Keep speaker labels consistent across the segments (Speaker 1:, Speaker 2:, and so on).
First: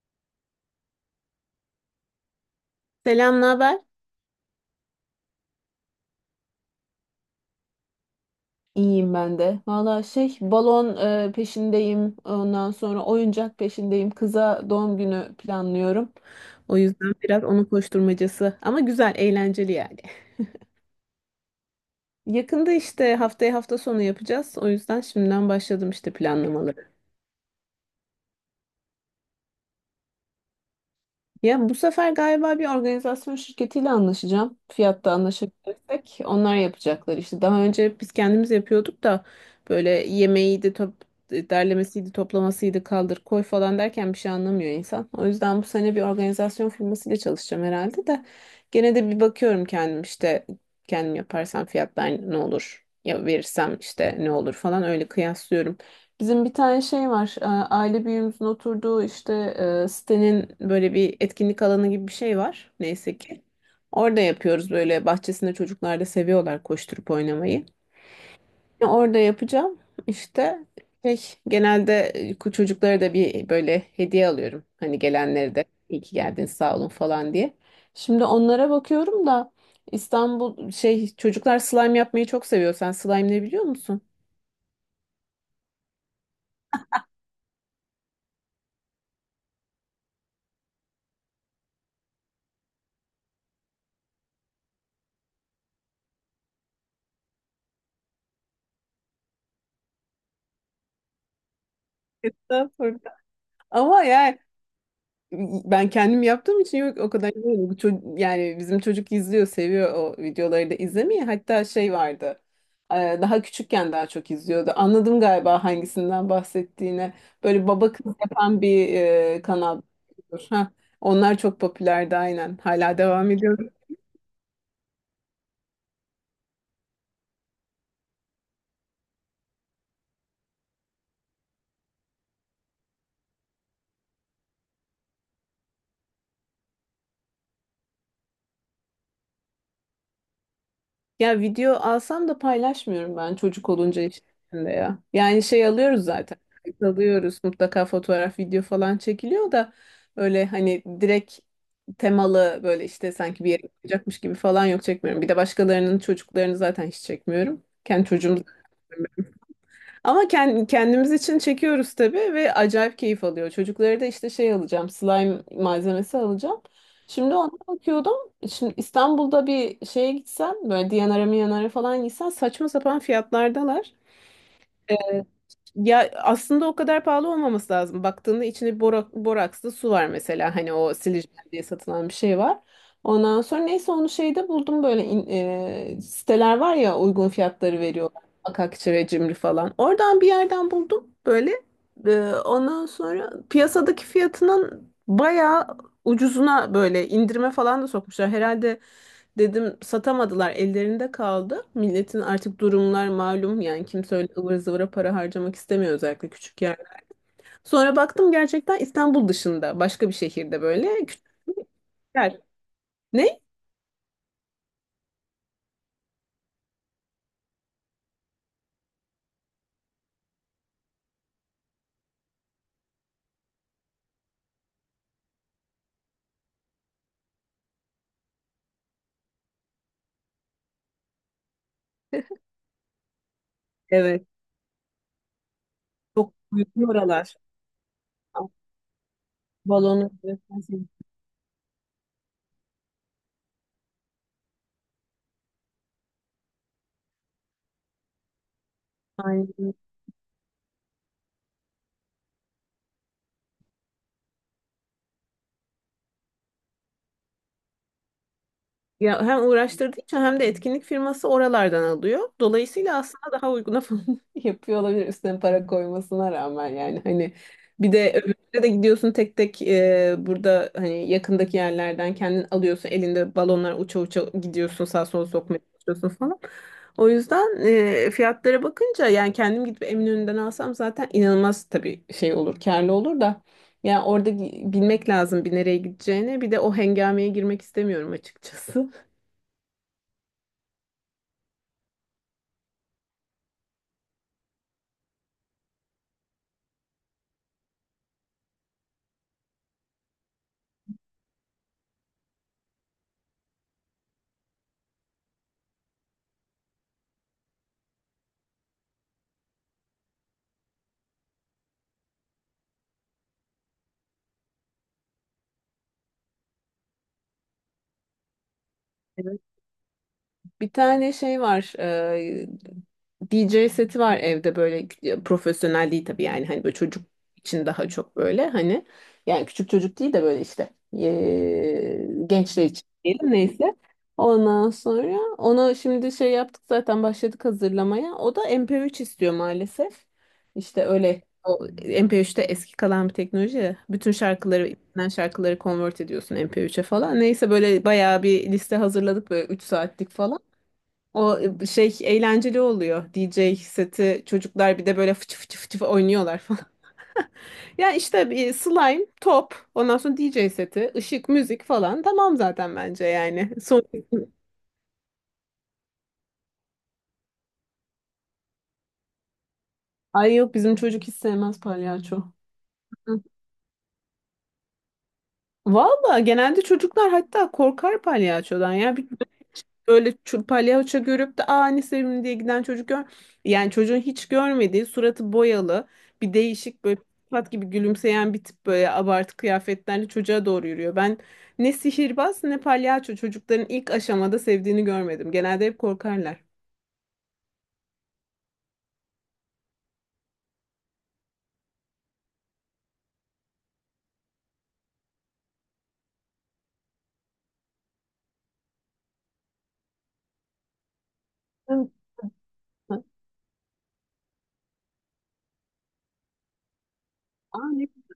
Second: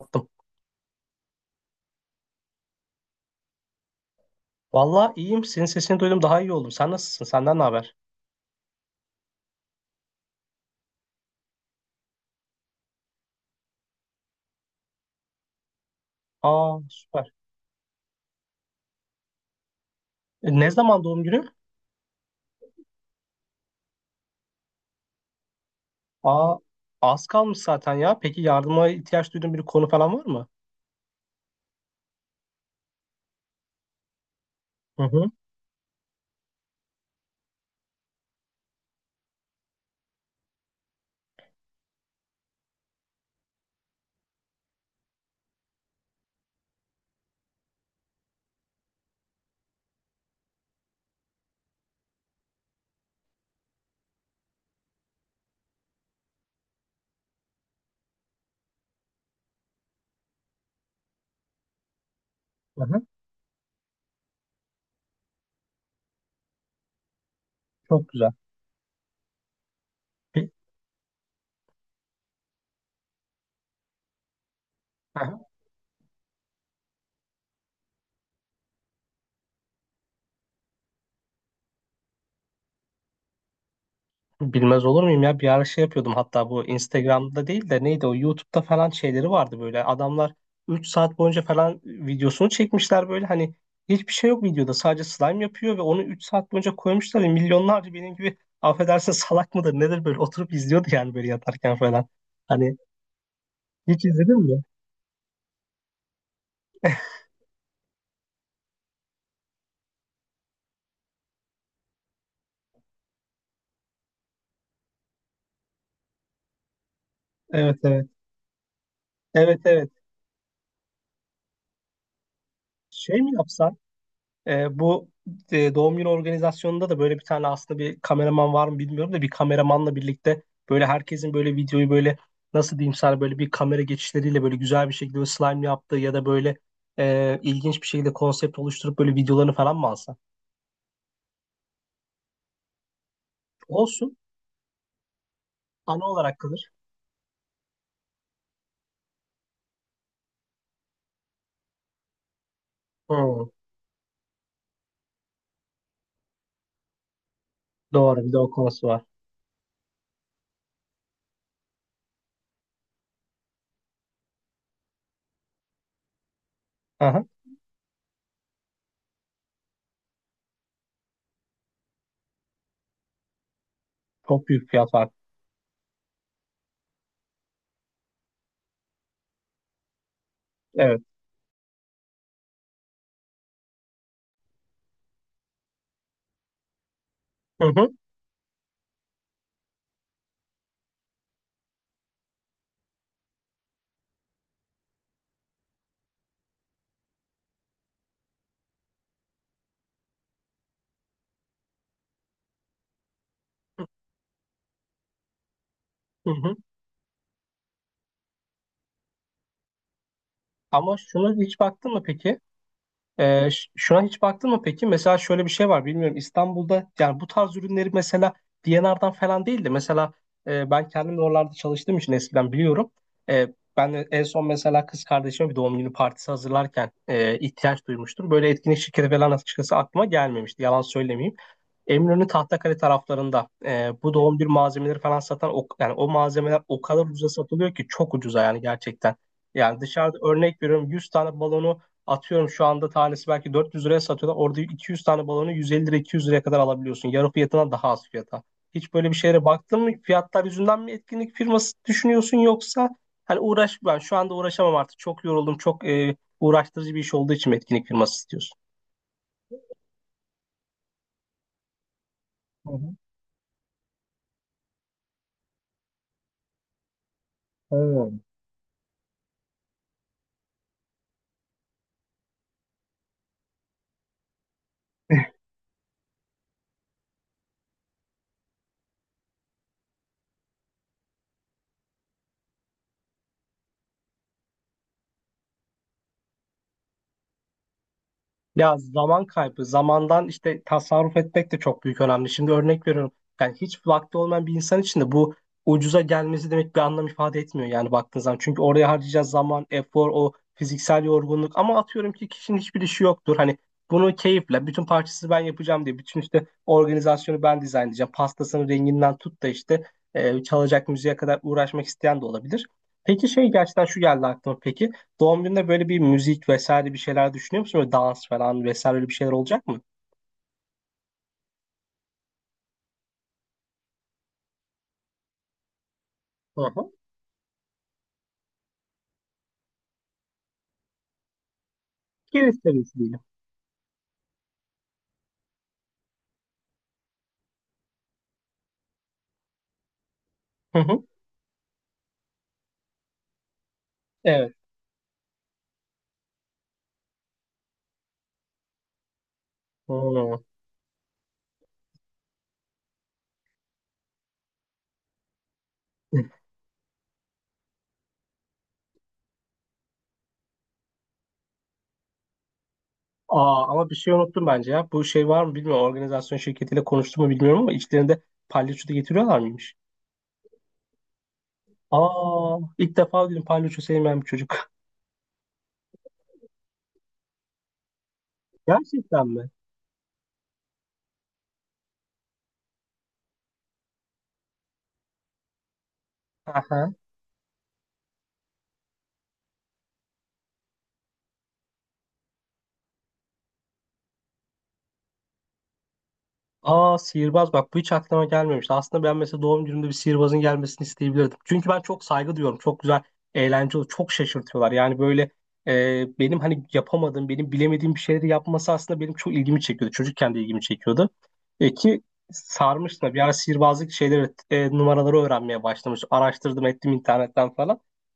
Speaker 1: Attım.
Speaker 2: Selam, ne haber?
Speaker 1: Vallahi iyiyim. Senin sesini duydum daha iyi oldum. Sen nasılsın? Senden ne haber?
Speaker 2: İyiyim ben de. Valla balon peşindeyim. Ondan sonra oyuncak peşindeyim. Kıza doğum günü planlıyorum. O
Speaker 1: Aa
Speaker 2: yüzden
Speaker 1: süper.
Speaker 2: biraz onun koşturmacası ama güzel, eğlenceli yani.
Speaker 1: Ne zaman doğum günü?
Speaker 2: Yakında işte haftaya hafta sonu yapacağız. O yüzden şimdiden başladım işte
Speaker 1: Aa
Speaker 2: planlamaları.
Speaker 1: az kalmış zaten ya. Peki yardıma ihtiyaç duyduğun bir konu falan var mı?
Speaker 2: Ya bu sefer galiba bir organizasyon şirketiyle anlaşacağım.
Speaker 1: Hı
Speaker 2: Fiyatta
Speaker 1: hı.
Speaker 2: anlaşabilirsek onlar yapacaklar. İşte daha önce biz kendimiz yapıyorduk da böyle yemeğiydi, top, derlemesiydi, toplamasıydı, kaldır koy falan derken bir şey anlamıyor insan. O yüzden bu sene bir organizasyon firmasıyla çalışacağım herhalde de gene de bir bakıyorum kendim, işte kendim yaparsam fiyatlar ne olur, ya verirsem işte ne olur falan öyle kıyaslıyorum. Bizim bir tane şey var. Aile büyüğümüzün oturduğu işte sitenin böyle bir etkinlik alanı gibi bir şey var.
Speaker 1: Hı hı.
Speaker 2: Neyse ki. Orada yapıyoruz, böyle bahçesinde çocuklar da seviyorlar koşturup oynamayı.
Speaker 1: Çok güzel.
Speaker 2: Orada yapacağım
Speaker 1: Pe-
Speaker 2: işte şey, genelde çocuklara da bir böyle hediye alıyorum. Hani gelenlere de iyi ki geldiniz, sağ olun falan diye. Şimdi onlara bakıyorum da İstanbul çocuklar slime yapmayı çok seviyor. Sen slime ne biliyor musun?
Speaker 1: Bilmez olur muyum ya bir ara şey yapıyordum hatta bu Instagram'da değil de neydi o YouTube'da falan şeyleri vardı böyle adamlar 3 saat boyunca falan videosunu çekmişler böyle hani hiçbir şey yok videoda sadece slime yapıyor ve onu 3 saat boyunca koymuşlar ve milyonlarca benim gibi affedersin salak mıdır nedir böyle oturup izliyordu yani böyle yatarken falan hani
Speaker 2: Estağfurullah. Ama
Speaker 1: hiç izledin
Speaker 2: yani
Speaker 1: mi?
Speaker 2: ben kendim yaptığım için yok, o kadar izlemedim. Bu çocuk, yani bizim çocuk izliyor, seviyor o videoları da izlemeyi. Hatta şey vardı. Daha küçükken daha çok izliyordu. Anladım galiba hangisinden bahsettiğini. Böyle
Speaker 1: Evet
Speaker 2: baba
Speaker 1: evet
Speaker 2: kız yapan bir
Speaker 1: evet
Speaker 2: kanal.
Speaker 1: evet
Speaker 2: Heh, onlar çok popülerdi aynen. Hala
Speaker 1: Şey mi
Speaker 2: devam ediyor.
Speaker 1: yapsan Bu doğum günü organizasyonunda da böyle bir tane aslında bir kameraman var mı bilmiyorum da bir kameramanla birlikte böyle herkesin böyle videoyu böyle nasıl diyeyim sana böyle bir kamera geçişleriyle böyle güzel bir şekilde böyle slime yaptığı ya da böyle ilginç bir şekilde konsept oluşturup böyle videolarını falan mı alsa?
Speaker 2: Ya video alsam da paylaşmıyorum, ben çocuk olunca
Speaker 1: Olsun.
Speaker 2: işte ya. Yani
Speaker 1: Ana
Speaker 2: alıyoruz
Speaker 1: olarak
Speaker 2: zaten.
Speaker 1: kalır.
Speaker 2: Kayıt alıyoruz mutlaka, fotoğraf, video falan çekiliyor da öyle hani direkt temalı böyle işte sanki
Speaker 1: Hmm,
Speaker 2: bir yere gidecekmiş gibi falan yok, çekmiyorum. Bir de başkalarının çocuklarını zaten hiç çekmiyorum. Kendi
Speaker 1: doğru bir de
Speaker 2: çocuğum.
Speaker 1: o konusu var.
Speaker 2: Ama kendimiz için çekiyoruz tabii, ve acayip keyif alıyor. Çocuklara da işte şey alacağım, slime malzemesi alacağım.
Speaker 1: Aha,
Speaker 2: Şimdi ona bakıyordum. Şimdi İstanbul'da bir şeye gitsen, böyle Diyanara Miyanara falan gitsen saçma sapan fiyatlardalar.
Speaker 1: çok büyük fiyat farkı.
Speaker 2: Ee, ya aslında o kadar pahalı olmaması lazım. Baktığında içinde borak, borakslı su var mesela. Hani o
Speaker 1: Evet.
Speaker 2: silicon diye satılan bir şey var. Ondan sonra neyse onu şeyde buldum, böyle siteler var ya, uygun
Speaker 1: Hı
Speaker 2: fiyatları
Speaker 1: hı.
Speaker 2: veriyorlar. Akakçe ve Cimri falan. Oradan bir yerden buldum böyle. Ondan sonra piyasadaki fiyatının bayağı ucuzuna, böyle indirime falan da sokmuşlar. Herhalde dedim, satamadılar ellerinde kaldı. Milletin artık durumlar malum yani, kimse öyle ıvır zıvıra para harcamak istemiyor,
Speaker 1: Hı
Speaker 2: özellikle
Speaker 1: hı.
Speaker 2: küçük yer. Sonra baktım gerçekten İstanbul dışında başka bir şehirde
Speaker 1: Ama
Speaker 2: böyle küçük
Speaker 1: şuna hiç baktın mı peki?
Speaker 2: yer. Ne?
Speaker 1: Şuna hiç baktın mı peki? Mesela şöyle bir şey var bilmiyorum. İstanbul'da yani bu tarz ürünleri mesela D&R'dan falan değil de mesela ben kendim de oralarda çalıştığım için eskiden biliyorum. E, Ben de en son mesela kız kardeşime bir doğum günü partisi hazırlarken ihtiyaç duymuştum. Böyle etkinlik şirketi falan açıkçası aklıma gelmemişti. Yalan söylemeyeyim. Eminönü Tahtakale taraflarında bu
Speaker 2: Evet.
Speaker 1: doğum bir malzemeleri falan satan yani o
Speaker 2: Çok
Speaker 1: malzemeler
Speaker 2: büyük
Speaker 1: o kadar ucuza
Speaker 2: oralar.
Speaker 1: satılıyor ki çok ucuza yani gerçekten. Yani
Speaker 2: Balonu.
Speaker 1: dışarıda örnek veriyorum 100 tane balonu atıyorum şu anda tanesi belki 400 liraya satıyorlar. Orada 200 tane balonu 150 lira 200 liraya kadar alabiliyorsun. Yarı fiyatına daha az fiyata. Hiç böyle bir şeylere
Speaker 2: Aynen.
Speaker 1: baktın mı? Fiyatlar yüzünden mi etkinlik firması düşünüyorsun yoksa hani uğraş ben şu anda uğraşamam artık. Çok yoruldum. Çok uğraştırıcı bir iş olduğu için mi etkinlik firması istiyorsun?
Speaker 2: Ya hem uğraştırdığı için hem de etkinlik firması oralardan alıyor.
Speaker 1: Hı hı.
Speaker 2: Dolayısıyla aslında daha uyguna falan yapıyor olabilir üstüne para koymasına rağmen yani hani, bir
Speaker 1: Evet.
Speaker 2: de öbürüne de gidiyorsun tek tek, burada hani yakındaki yerlerden kendin alıyorsun, elinde balonlar uça uça gidiyorsun, sağa sola sokmaya çalışıyorsun falan. O yüzden fiyatlara bakınca, yani kendim gidip Eminönü'nden alsam zaten inanılmaz tabii, şey olur, karlı olur da yani orada bilmek lazım bir nereye gideceğini, bir de o hengameye girmek istemiyorum
Speaker 1: Ya
Speaker 2: açıkçası.
Speaker 1: zaman kaybı, zamandan işte tasarruf etmek de çok büyük önemli. Şimdi örnek veriyorum. Yani hiç vakti olmayan bir insan için de bu ucuza gelmesi demek bir anlam ifade etmiyor yani baktığın zaman. Çünkü oraya harcayacağız zaman, efor, o fiziksel yorgunluk. Ama atıyorum ki kişinin hiçbir işi yoktur. Hani bunu keyifle, bütün parçası ben yapacağım diye, bütün işte organizasyonu ben dizayn edeceğim. Pastasının renginden tut da işte çalacak müziğe kadar uğraşmak isteyen de olabilir. Peki şey gerçekten şu geldi aklıma peki. Doğum gününde böyle bir müzik vesaire bir şeyler düşünüyor musun? Böyle dans falan vesaire öyle bir şeyler
Speaker 2: Evet.
Speaker 1: olacak mı?
Speaker 2: Bir tane şey var. DJ seti var evde, böyle profesyonel değil tabii, yani
Speaker 1: Hı
Speaker 2: hani böyle
Speaker 1: hı.
Speaker 2: çocuk için daha çok, böyle hani yani küçük çocuk değil de böyle işte
Speaker 1: Gerisi
Speaker 2: gençler için
Speaker 1: seviyesi diyelim.
Speaker 2: diyelim, neyse. Ondan sonra onu şimdi şey yaptık zaten, başladık hazırlamaya. O da MP3 istiyor maalesef.
Speaker 1: Hı
Speaker 2: İşte
Speaker 1: hı.
Speaker 2: öyle, o MP3'te eski kalan bir teknoloji ya. Bütün
Speaker 1: Evet.
Speaker 2: şarkıları, bilinen şarkıları convert ediyorsun MP3'e falan. Neyse böyle bayağı bir liste hazırladık, böyle 3 saatlik
Speaker 1: Hmm.
Speaker 2: falan. O eğlenceli oluyor. DJ seti, çocuklar bir de böyle fıçı fıçı fıçı oynuyorlar falan. Ya işte bir slime, top, ondan sonra DJ seti, ışık, müzik falan. Tamam zaten bence yani.
Speaker 1: Aa,
Speaker 2: Son...
Speaker 1: ama bir şey unuttum bence ya. Bu şey var mı bilmiyorum. Organizasyon şirketiyle konuştum mu bilmiyorum ama içlerinde palyaço da getiriyorlar mıymış?
Speaker 2: Ay yok, bizim çocuk hiç sevmez palyaço.
Speaker 1: Aa, ilk
Speaker 2: Hı.
Speaker 1: defa duydum palyaço sevmeyen bir çocuk.
Speaker 2: Valla genelde çocuklar hatta korkar palyaçodan ya.
Speaker 1: Gerçekten mi?
Speaker 2: Böyle palyaço görüp de aa ne sevimli diye giden çocuk gör. Yani çocuğun hiç görmediği, suratı boyalı bir değişik böyle, pat gibi gülümseyen bir tip, böyle abartı kıyafetlerle çocuğa doğru yürüyor. Ben ne sihirbaz ne palyaço çocukların ilk aşamada sevdiğini görmedim. Genelde hep korkarlar.
Speaker 1: Aa, sihirbaz bak bu hiç aklıma gelmemişti. Aslında ben mesela doğum günümde bir sihirbazın gelmesini isteyebilirdim. Çünkü ben çok saygı duyuyorum. Çok güzel, eğlenceli, çok şaşırtıyorlar. Yani böyle benim hani yapamadığım, benim bilemediğim bir şeyleri yapması aslında benim çok ilgimi çekiyordu. Çocukken de ilgimi çekiyordu.
Speaker 2: Evet.
Speaker 1: Ki sarmıştım da. Bir ara sihirbazlık şeyleri, numaraları öğrenmeye başlamış. Araştırdım ettim internetten
Speaker 2: Aa,
Speaker 1: falan.
Speaker 2: güzel.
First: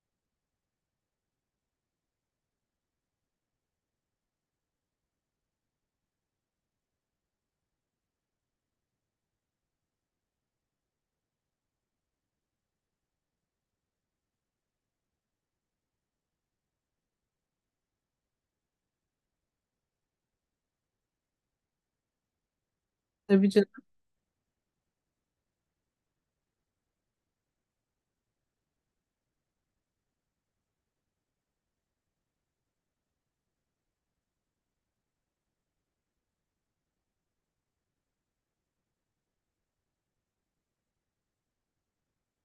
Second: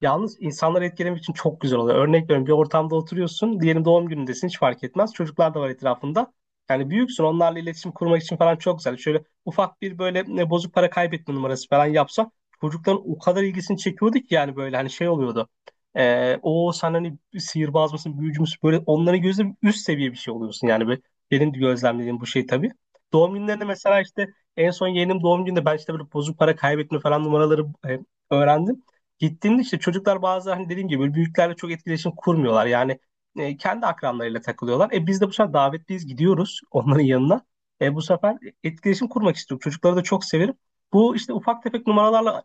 Speaker 1: Yalnız insanları etkilemek için çok güzel oluyor. Örnek veriyorum bir ortamda oturuyorsun. Diyelim doğum günündesin hiç fark etmez. Çocuklar da var etrafında. Yani büyüksün onlarla iletişim kurmak için falan çok güzel. Şöyle ufak bir böyle bozuk para kaybetme numarası falan yapsa çocukların o kadar ilgisini çekiyordu ki yani böyle hani şey oluyordu. O sen hani sihirbaz mısın büyücü müsün böyle onların gözünde üst seviye bir şey oluyorsun yani. Böyle benim gözlemlediğim bu şey tabii. Doğum
Speaker 2: Tabii
Speaker 1: günlerinde
Speaker 2: canım.
Speaker 1: mesela işte en son yeğenim doğum gününde ben işte böyle bozuk para kaybetme falan numaraları öğrendim. Gittiğimde işte çocuklar bazı hani dediğim gibi böyle büyüklerle çok etkileşim kurmuyorlar. Yani kendi akranlarıyla takılıyorlar. E biz de bu sefer davetliyiz gidiyoruz onların yanına. E bu sefer etkileşim kurmak istiyorum. Çocukları da çok severim. Bu işte ufak tefek numaralarla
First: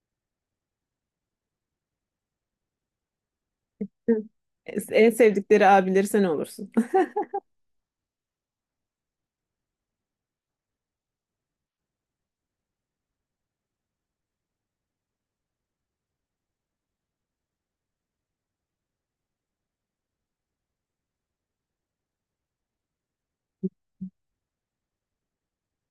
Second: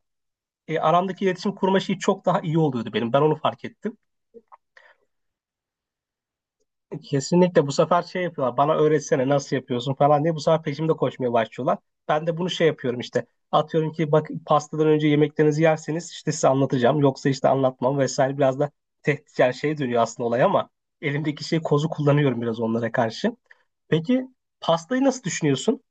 Speaker 1: aramdaki iletişim kurma şeyi çok daha iyi oluyordu benim. Ben onu fark ettim.
Speaker 2: En sevdikleri abileri sen olursun.
Speaker 1: Kesinlikle bu sefer şey yapıyorlar bana öğretsene nasıl yapıyorsun falan diye bu sefer peşimde koşmaya başlıyorlar. Ben de bunu şey yapıyorum işte atıyorum ki bak pastadan önce yemeklerinizi yerseniz işte size anlatacağım yoksa işte anlatmam vesaire biraz da tehdit yani şey dönüyor aslında olay ama elimdeki şey kozu kullanıyorum biraz onlara karşı. Peki pastayı nasıl düşünüyorsun?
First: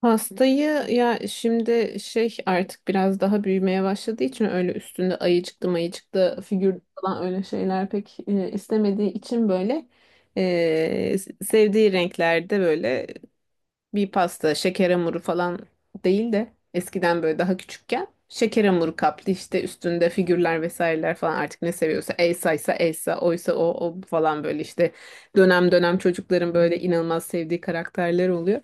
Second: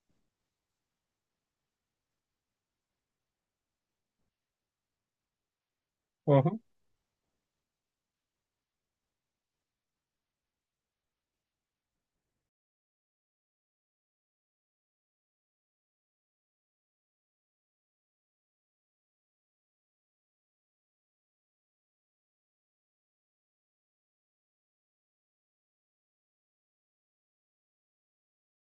Speaker 2: Pastayı ya, şimdi artık biraz daha büyümeye başladığı için öyle üstünde ayıcıklı
Speaker 1: Hı
Speaker 2: mayıcıklı
Speaker 1: hı.
Speaker 2: figür falan, öyle şeyler pek istemediği için böyle e, sevdiği renklerde böyle bir pasta, şeker hamuru falan değil de, eskiden böyle daha küçükken şeker hamuru kaplı, işte üstünde figürler vesaireler falan, artık ne seviyorsa, Elsa'ysa Elsa, oysa o, o falan böyle işte dönem dönem çocukların böyle inanılmaz sevdiği karakterler oluyor.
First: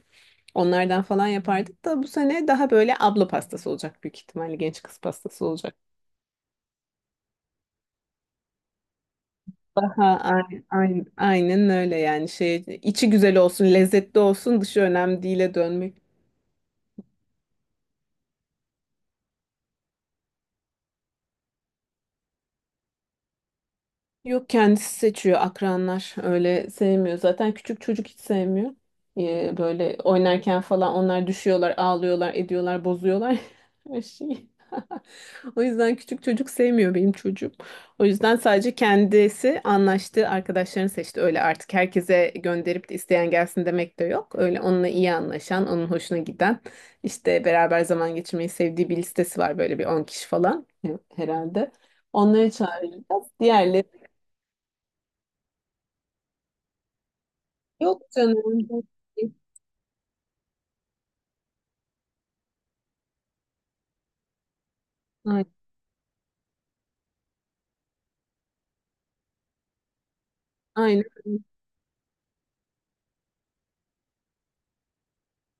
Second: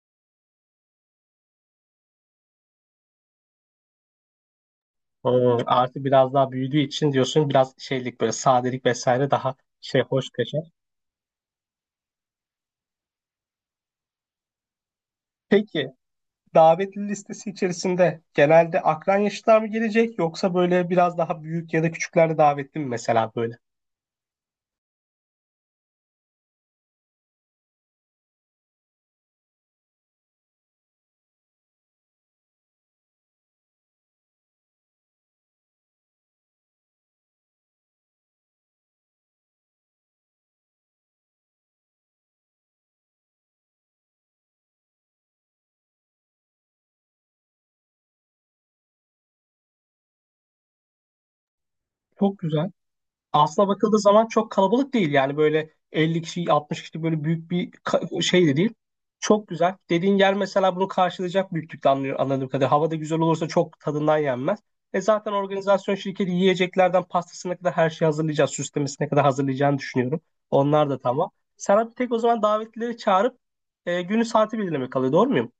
Speaker 2: Onlardan falan yapardık da bu sene daha böyle abla pastası olacak, büyük ihtimalle genç kız pastası olacak.
Speaker 1: Artık biraz daha büyüdüğü için diyorsun biraz şeylik böyle sadelik vesaire daha şey
Speaker 2: Daha
Speaker 1: hoş kaçar.
Speaker 2: aynen, aynen, öyle yani şey içi güzel olsun, lezzetli olsun, dışı önemli değil'e
Speaker 1: Peki
Speaker 2: dönmek.
Speaker 1: davetli listesi içerisinde genelde akran yaşlılar mı gelecek yoksa böyle biraz daha büyük ya da küçükler de davetli mi mesela böyle?
Speaker 2: Yok, kendisi seçiyor akranlar. Öyle sevmiyor. Zaten küçük çocuk hiç sevmiyor. Böyle oynarken falan onlar düşüyorlar, ağlıyorlar, ediyorlar, bozuyorlar her şeyi. O yüzden küçük çocuk sevmiyor benim çocuğum. O yüzden sadece kendisi anlaştığı arkadaşlarını seçti. Öyle artık herkese gönderip de isteyen gelsin demek de yok. Öyle onunla iyi anlaşan, onun hoşuna giden, işte beraber zaman geçirmeyi sevdiği bir listesi var, böyle bir 10 kişi falan herhalde.
Speaker 1: Çok
Speaker 2: Onları
Speaker 1: güzel.
Speaker 2: çağıracağız.
Speaker 1: Aslına
Speaker 2: Diğerleri.
Speaker 1: bakıldığı zaman çok kalabalık değil yani böyle 50 kişi 60 kişi böyle büyük bir
Speaker 2: Yok
Speaker 1: şey de
Speaker 2: canım,
Speaker 1: değil.
Speaker 2: çok iyi.
Speaker 1: Çok güzel. Dediğin yer mesela bunu karşılayacak büyüklükte anlıyor, anladığım kadarıyla. Hava da güzel olursa çok tadından yenmez. E zaten
Speaker 2: Aynen.
Speaker 1: organizasyon şirketi yiyeceklerden pastasına kadar her şeyi hazırlayacağız. Süslemesine kadar hazırlayacağını düşünüyorum. Onlar da
Speaker 2: Aynen.
Speaker 1: tamam. Sana bir tek o zaman davetlileri çağırıp günü saati belirlemek kalıyor. Doğru muyum?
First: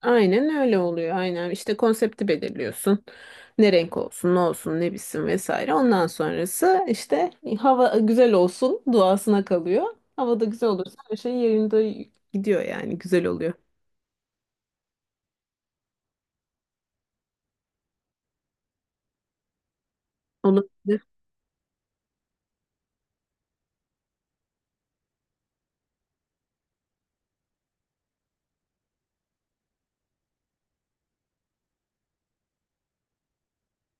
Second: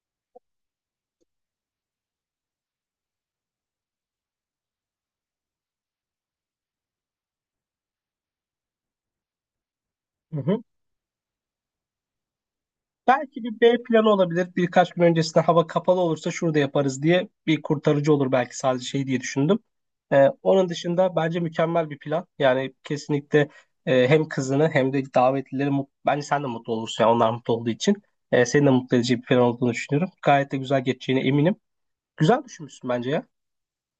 Speaker 2: Aynen öyle oluyor. Aynen. İşte konsepti belirliyorsun. Ne renk olsun, ne olsun, ne bitsin vesaire. Ondan sonrası işte hava güzel olsun duasına kalıyor.
Speaker 1: Hı
Speaker 2: Hava da
Speaker 1: hı.
Speaker 2: güzel olursa her şey yerinde gidiyor yani. Güzel
Speaker 1: Belki
Speaker 2: oluyor.
Speaker 1: bir B planı olabilir. Birkaç gün öncesinde hava kapalı olursa şurada yaparız diye bir kurtarıcı olur belki sadece şey diye düşündüm. Onun
Speaker 2: Olabilir.
Speaker 1: dışında bence mükemmel bir plan. Yani kesinlikle hem kızını hem de davetlileri bence sen de mutlu olursun. Yani onlar mutlu olduğu için. Seni de mutlu edici bir plan olduğunu düşünüyorum. Gayet de güzel geçeceğine eminim. Güzel düşünmüşsün bence ya.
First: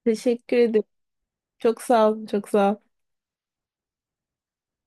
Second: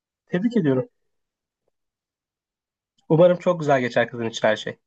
Speaker 2: Teşekkür
Speaker 1: Tebrik
Speaker 2: ederim.
Speaker 1: ediyorum.
Speaker 2: Çok sağ ol. Çok sağ ol.
Speaker 1: Umarım çok güzel geçer kızın için her şey.